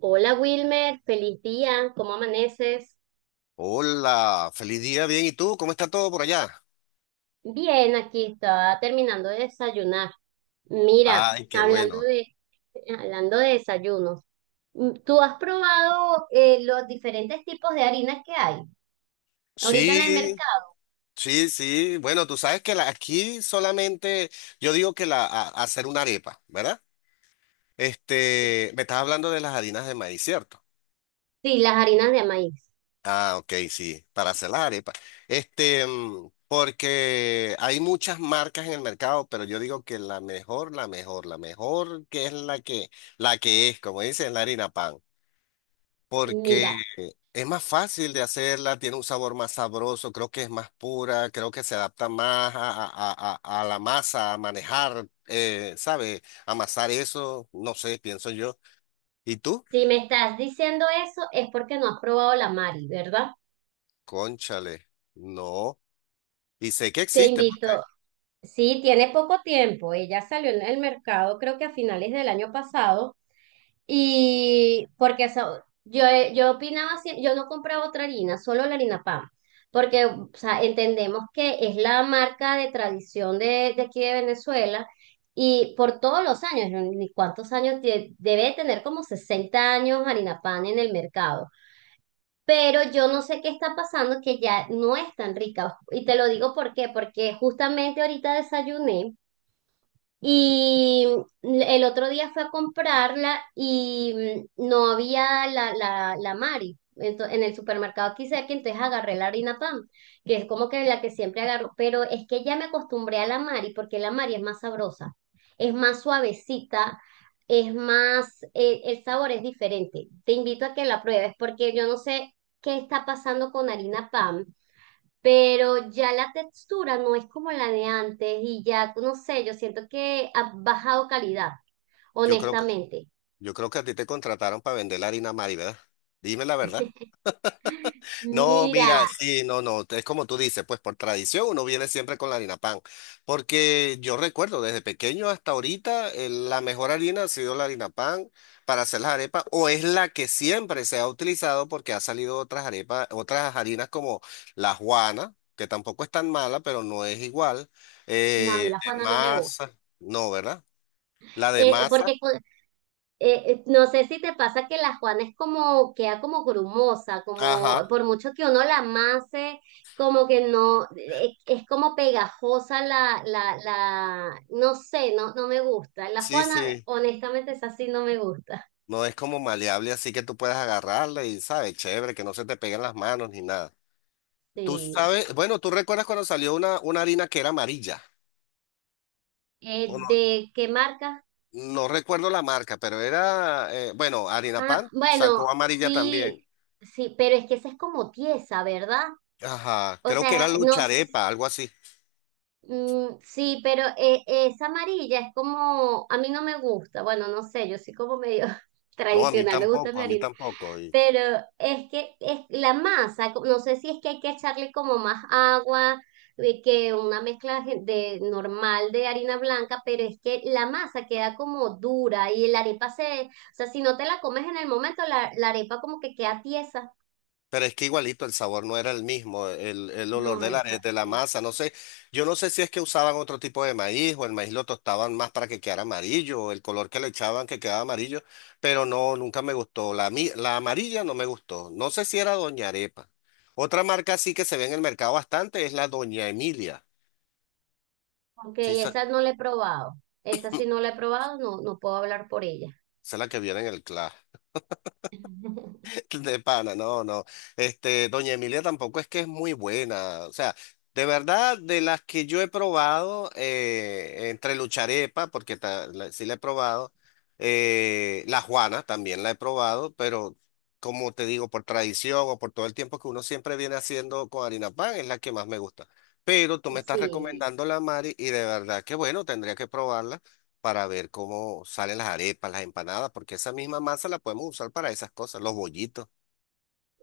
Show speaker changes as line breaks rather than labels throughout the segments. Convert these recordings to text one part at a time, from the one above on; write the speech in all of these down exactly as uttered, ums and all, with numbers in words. Hola Wilmer, feliz día, ¿cómo amaneces?
Hola, feliz día, bien. ¿Y tú? ¿Cómo está todo por allá?
Bien, aquí estaba terminando de desayunar. Mira,
Ay, qué
hablando
bueno.
de, hablando de desayunos, mm, ¿tú has probado eh, los diferentes tipos de harinas que hay ahorita en el
Sí,
mercado?
sí, sí. Bueno, tú sabes que la- aquí solamente, yo digo que la, a- hacer una arepa, ¿verdad? Este, me estás hablando de las harinas de maíz, ¿cierto?
Sí, las harinas de maíz.
Ah, ok, sí, para hacer las arepas. Este, mm, porque hay muchas marcas en el mercado, pero yo digo que la mejor, la mejor, la mejor que es la que, la que es, como dicen, la harina pan.
Mira,
Porque es más fácil de hacerla, tiene un sabor más sabroso, creo que es más pura, creo que se adapta más a, a- a- a- a la masa, a manejar, eh, ¿sabe? Amasar eso, no sé, pienso yo. ¿Y tú?
si me estás diciendo eso es porque no has probado la Mari, ¿verdad?
Cónchale, no. Y sé que
Te
existe, porque
invito. Sí, tiene poco tiempo. Ella salió en el mercado, creo que a finales del año pasado. Y porque eso, yo, yo opinaba, sie- yo no compraba otra harina, solo la harina PAN, porque o sea, entendemos que es la marca de tradición de, de aquí de Venezuela y por todos los años, ¿no? Ni cuántos años, tie- debe tener como sesenta años harina PAN en el mercado. Pero yo no sé qué está pasando que ya no es tan rica. Y te lo digo por qué, porque justamente ahorita desayuné. Y el otro día fue a comprarla y mm, no había la, la, la Mari. Ento- en el supermercado aquí cerca, entonces agarré la harina pan, que es como que la que siempre agarro, pero es que ya me acostumbré a la Mari porque la Mari es más sabrosa, es más suavecita, es más, eh, el sabor es diferente. Te invito a que la pruebes porque yo no sé qué está pasando con harina pan pero ya la textura no es como la de antes y ya, no sé, yo siento que ha bajado calidad,
yo creo que,
honestamente.
yo creo que a ti te contrataron para vender la harina Mari, ¿verdad? Dime la verdad. No, mira,
Mira,
sí, no, no, es como tú dices, pues por tradición uno viene siempre con la harina pan, porque yo recuerdo desde pequeño hasta ahorita eh, la mejor harina ha sido la harina pan para hacer las arepas o es la que siempre se ha utilizado porque ha salido otras arepas, otras harinas como la juana, que tampoco es tan mala, pero no es igual,
no, a mí
eh,
la
de
Juana no me gusta.
masa, no, ¿verdad? La de
Eh,
masa,
porque cu- eh, eh, no sé si te pasa que la Juana es como, queda como grumosa, como
ajá,
por mucho que uno la amase, como que no, eh, es como pegajosa la, la, la, no sé, no, no me gusta. La
sí,
Juana,
sí.
honestamente, es así, no me gusta.
No es como maleable, así que tú puedes agarrarla y, ¿sabes? Chévere, que no se te peguen las manos ni nada. Tú
Sí.
sabes, bueno, tú recuerdas cuando salió una, una harina que era amarilla.
Eh,
O no,
¿de qué marca?
no recuerdo la marca, pero era, eh, bueno, harina
Ah,
pan
bueno,
sacó amarilla
sí,
también.
sí, pero es que esa es como tiesa, ¿verdad?
Ajá,
O
creo que era
sea, no, s-
lucharepa, algo así.
mm, sí, pero eh, esa amarilla es como, a mí no me gusta, bueno, no sé, yo soy como medio
No, a mí
tradicional, me gusta
tampoco, a mí
mi
tampoco. Y.
pero es que es la masa, co- no sé si es que hay que echarle como más agua eh, que una mezcla gen- de normal de harina blanca, pero es que la masa queda como dura y la arepa se, o sea, si no te la comes en el momento, la, la arepa como que queda tiesa.
Pero es que igualito el sabor no era el mismo, el, el olor
No,
de la,
esa
de la
sí.
masa, no sé, yo no sé si es que usaban otro tipo de maíz o el maíz lo tostaban más para que quedara amarillo, o el color que le echaban que quedaba amarillo, pero no, nunca me gustó, la, mi- la amarilla no me gustó, no sé si era Doña Arepa. Otra marca sí que se ve en el mercado bastante es la Doña Emilia,
Ok,
sí, esa,
esa no la he probado. Esa sí no la he probado, no, no puedo hablar por ella.
esa es la que viene en el Clash. De pana, no, no. Este, Doña Emilia tampoco es que es muy buena. O sea, de verdad, de las que yo he probado, eh, entre Lucharepa, porque ta- la- sí la he probado, eh, la Juana también la he probado, pero como te digo, por tradición o por todo el tiempo que uno siempre viene haciendo con harina pan, es la que más me gusta. Pero tú me estás
Sí.
recomendando la Mari y de verdad que bueno, tendría que probarla para ver cómo salen las arepas, las empanadas, porque esa misma masa la podemos usar para esas cosas, los bollitos.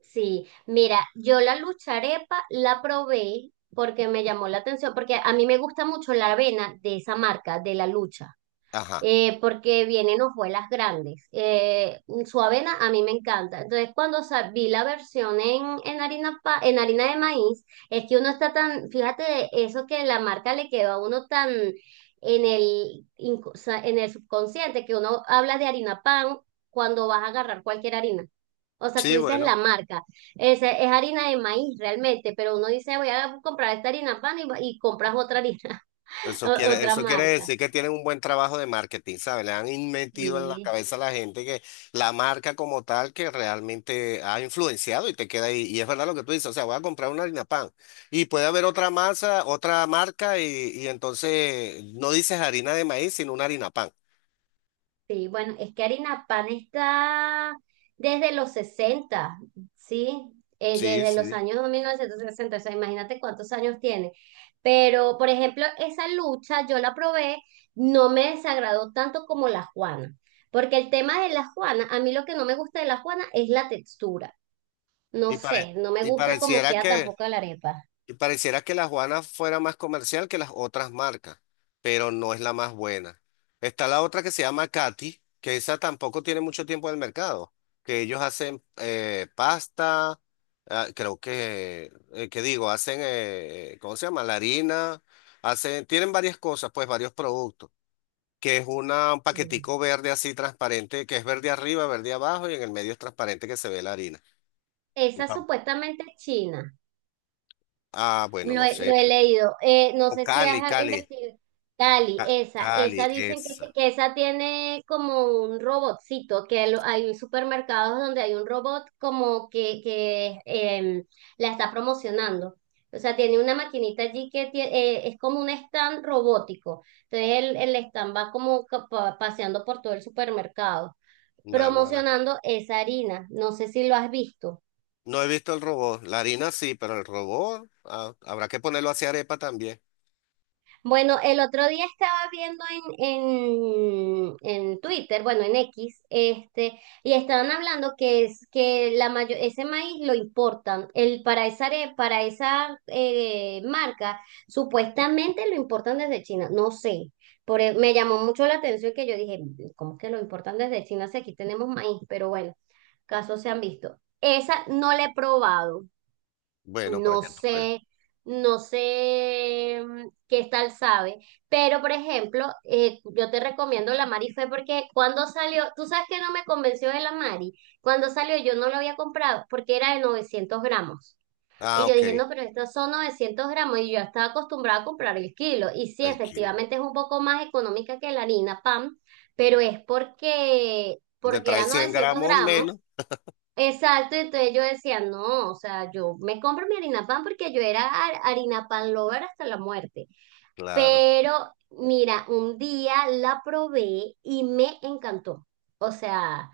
Sí, mira, yo la lucharepa la probé porque me llamó la atención, porque a mí me gusta mucho la avena de esa marca, de la lucha,
Ajá.
eh, porque vienen hojuelas grandes. Eh, su avena a mí me encanta. Entonces, cuando sa- vi la versión en, en harina pa- en harina de maíz, es que uno está tan, fíjate, eso que la marca le quedó a uno tan en el, inco- o en el subconsciente, que uno habla de harina pan cuando vas a agarrar cualquier harina. O sea, tú
Sí,
dices
bueno,
la marca, es, es harina de maíz realmente, pero uno dice voy a comprar esta harina pan y, y compras otra harina,
eso
o-
quiere,
otra
eso quiere
marca.
decir que tienen un buen trabajo de marketing, ¿sabes? Le han in- metido en la
Sí,
cabeza a la gente que la marca como tal que realmente ha influenciado y te queda ahí. Y es verdad lo que tú dices, o sea, voy a comprar una harina pan y puede haber otra masa, otra marca y, y entonces no dices harina de maíz, sino una harina pan.
sí, bueno, es que harina pan está desde los sesenta, ¿sí? Eh,
Sí,
desde los
sí.
años mil novecientos sesenta, o sea, imagínate cuántos años tiene. Pero, por ejemplo, esa lucha yo la probé, no me desagradó tanto como la Juana, porque el tema de la Juana, a mí lo que no me gusta de la Juana es la textura. No
Y, pare-
sé, no me
y
gusta cómo
pareciera
queda
que...
tampoco la arepa.
Y pareciera que la Juana fuera más comercial que las otras marcas, pero no es la más buena. Está la otra que se llama Katy, que esa tampoco tiene mucho tiempo en el mercado, que ellos hacen eh, pasta, ah, creo que, eh, ¿qué digo? Hacen, eh, eh, ¿cómo se llama? La harina, hacen, tienen varias cosas, pues varios productos, que es una, un
Mm.
paquetico verde así transparente, que es verde arriba, verde abajo y en el medio es transparente que se ve la harina.
Esa supuestamente es china.
Ah, bueno,
Lo
no
he, lo
sé.
he leído. Eh, no
O
sé si
Cali,
has
Cali.
investigado. Cali, esa, esa
Cali,
dicen que, se-
esa,
que esa tiene como un robotcito, que lo- hay supermercados donde hay un robot como que, que em, la está promocionando. O sea, tiene una maquinita allí que tie- eh, es como un stand robótico. Entonces el, el stand va como ca- pa- paseando por todo el supermercado,
naguará.
promocionando esa harina. No sé si lo has visto.
No he visto el robot. La harina sí, pero el robot ah, habrá que ponerlo hacia arepa también.
Bueno, el otro día estaba viendo en, en, en Twitter, bueno, en X, este, y estaban hablando que es que la mayo- ese maíz lo importan. El, para esa, are- Para esa eh, marca, supuestamente lo importan desde China. No sé. Por, e- me llamó mucho la atención que yo dije, ¿cómo que lo importan desde China si aquí tenemos maíz? Pero bueno, casos se han visto. Esa no la he probado.
Bueno, para
No
que tú veas.
sé, no sé mm, qué tal sabe, pero por ejemplo, eh, yo te recomiendo la Mari Fe porque cuando salió, tú sabes que no me convenció de la Mari, cuando salió yo no lo había comprado porque era de novecientos gramos. Y
Ah,
yo dije,
ok,
no, pero estos son novecientos gramos y yo estaba acostumbrada a comprar el kilo. Y sí,
el kilo.
efectivamente es un poco más económica que la harina PAN, pero es porque,
Porque
porque
trae
era
cien
novecientos
gramos menos.
gramos Exacto, entonces yo decía, no, o sea, yo me compro mi harina pan porque yo era har- harina pan lover hasta la muerte.
Claro,
Pero mira, un día la probé y me encantó. O sea,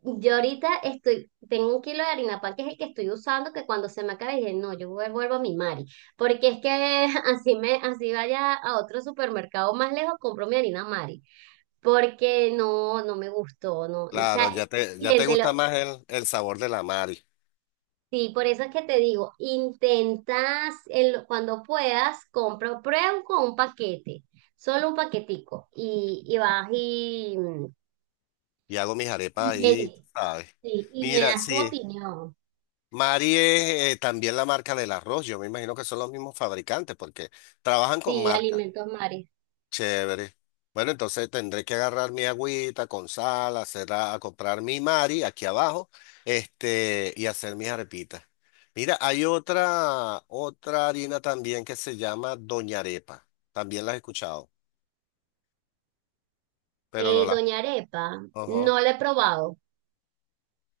yo ahorita estoy, tengo un kilo de harina pan que es el que estoy usando, que cuando se me acabe dije, no, yo vuel- vuelvo a mi Mari, porque es que así me, así vaya a otro supermercado más lejos, compro mi harina Mari, porque no, no me gustó, no, o
claro,
sea,
ya te, ya te
siéntelo.
gusta más el, el sabor de la Mari.
Sí, por eso es que te digo, intentas en lo- cuando puedas, compra, prueba con un paquete, solo un paquetico, y, y vas y,
Y hago mis arepas
y me,
ahí,
di-
¿sabes?
sí, y me
Mira,
das tu
sí,
opinión.
Mari es eh, también la marca del arroz. Yo me imagino que son los mismos fabricantes porque trabajan con
Sí,
marcas.
Alimentos Mares.
Chévere. Bueno, entonces tendré que agarrar mi agüita con sal, hacer a, a comprar mi Mari aquí abajo, este, y hacer mis arepitas. Mira, hay otra, otra harina también que se llama Doña Arepa. También la he escuchado, pero no
Eh,
la.
Doña Arepa,
Ajá.
no la he probado.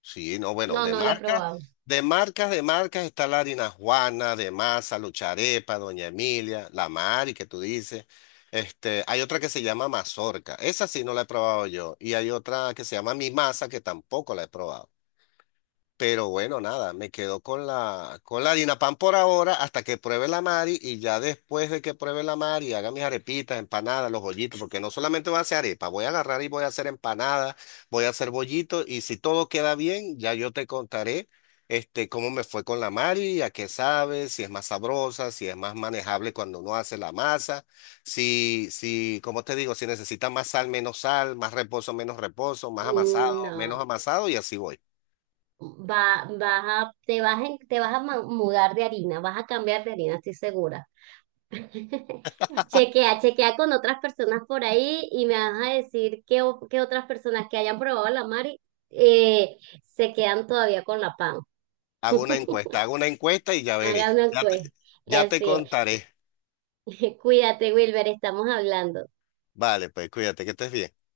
Sí, no, bueno,
No,
de
no la he
marcas,
probado.
de marcas, de marcas está la harina Juana, de masa, Lucharepa, Doña Emilia, la Mari que tú dices. Este, hay otra que se llama mazorca, esa sí no la he probado yo, y hay otra que se llama mi masa que tampoco la he probado. Pero bueno, nada, me quedo con la, con la Pan por ahora hasta que pruebe la Mari y ya después de que pruebe la Mari haga mis arepitas, empanadas, los bollitos, porque no solamente voy a hacer arepa, voy a agarrar y voy a hacer empanadas, voy a hacer bollitos y si todo queda bien, ya yo te contaré este, cómo me fue con la Mari, a qué sabe, si es más sabrosa, si es más manejable cuando uno hace la masa, si, si, como te digo, si necesita más sal, menos sal, más reposo, menos reposo, más amasado,
Mm, no,
menos amasado y así voy.
va, vas a, te vas, en- te vas a ma- mudar de harina, vas a cambiar de harina, estoy segura. Chequea, chequea con otras personas por ahí y me vas a decir que, otras personas que hayan probado la Mari eh, se quedan todavía con la pan.
Hago una encuesta, hago una encuesta y ya veré.
Hagan una
Ya
encuesta.
te, ya te
Así es.
contaré.
Cuídate, Wilber, estamos hablando.
Vale, pues cuídate, que estés bien.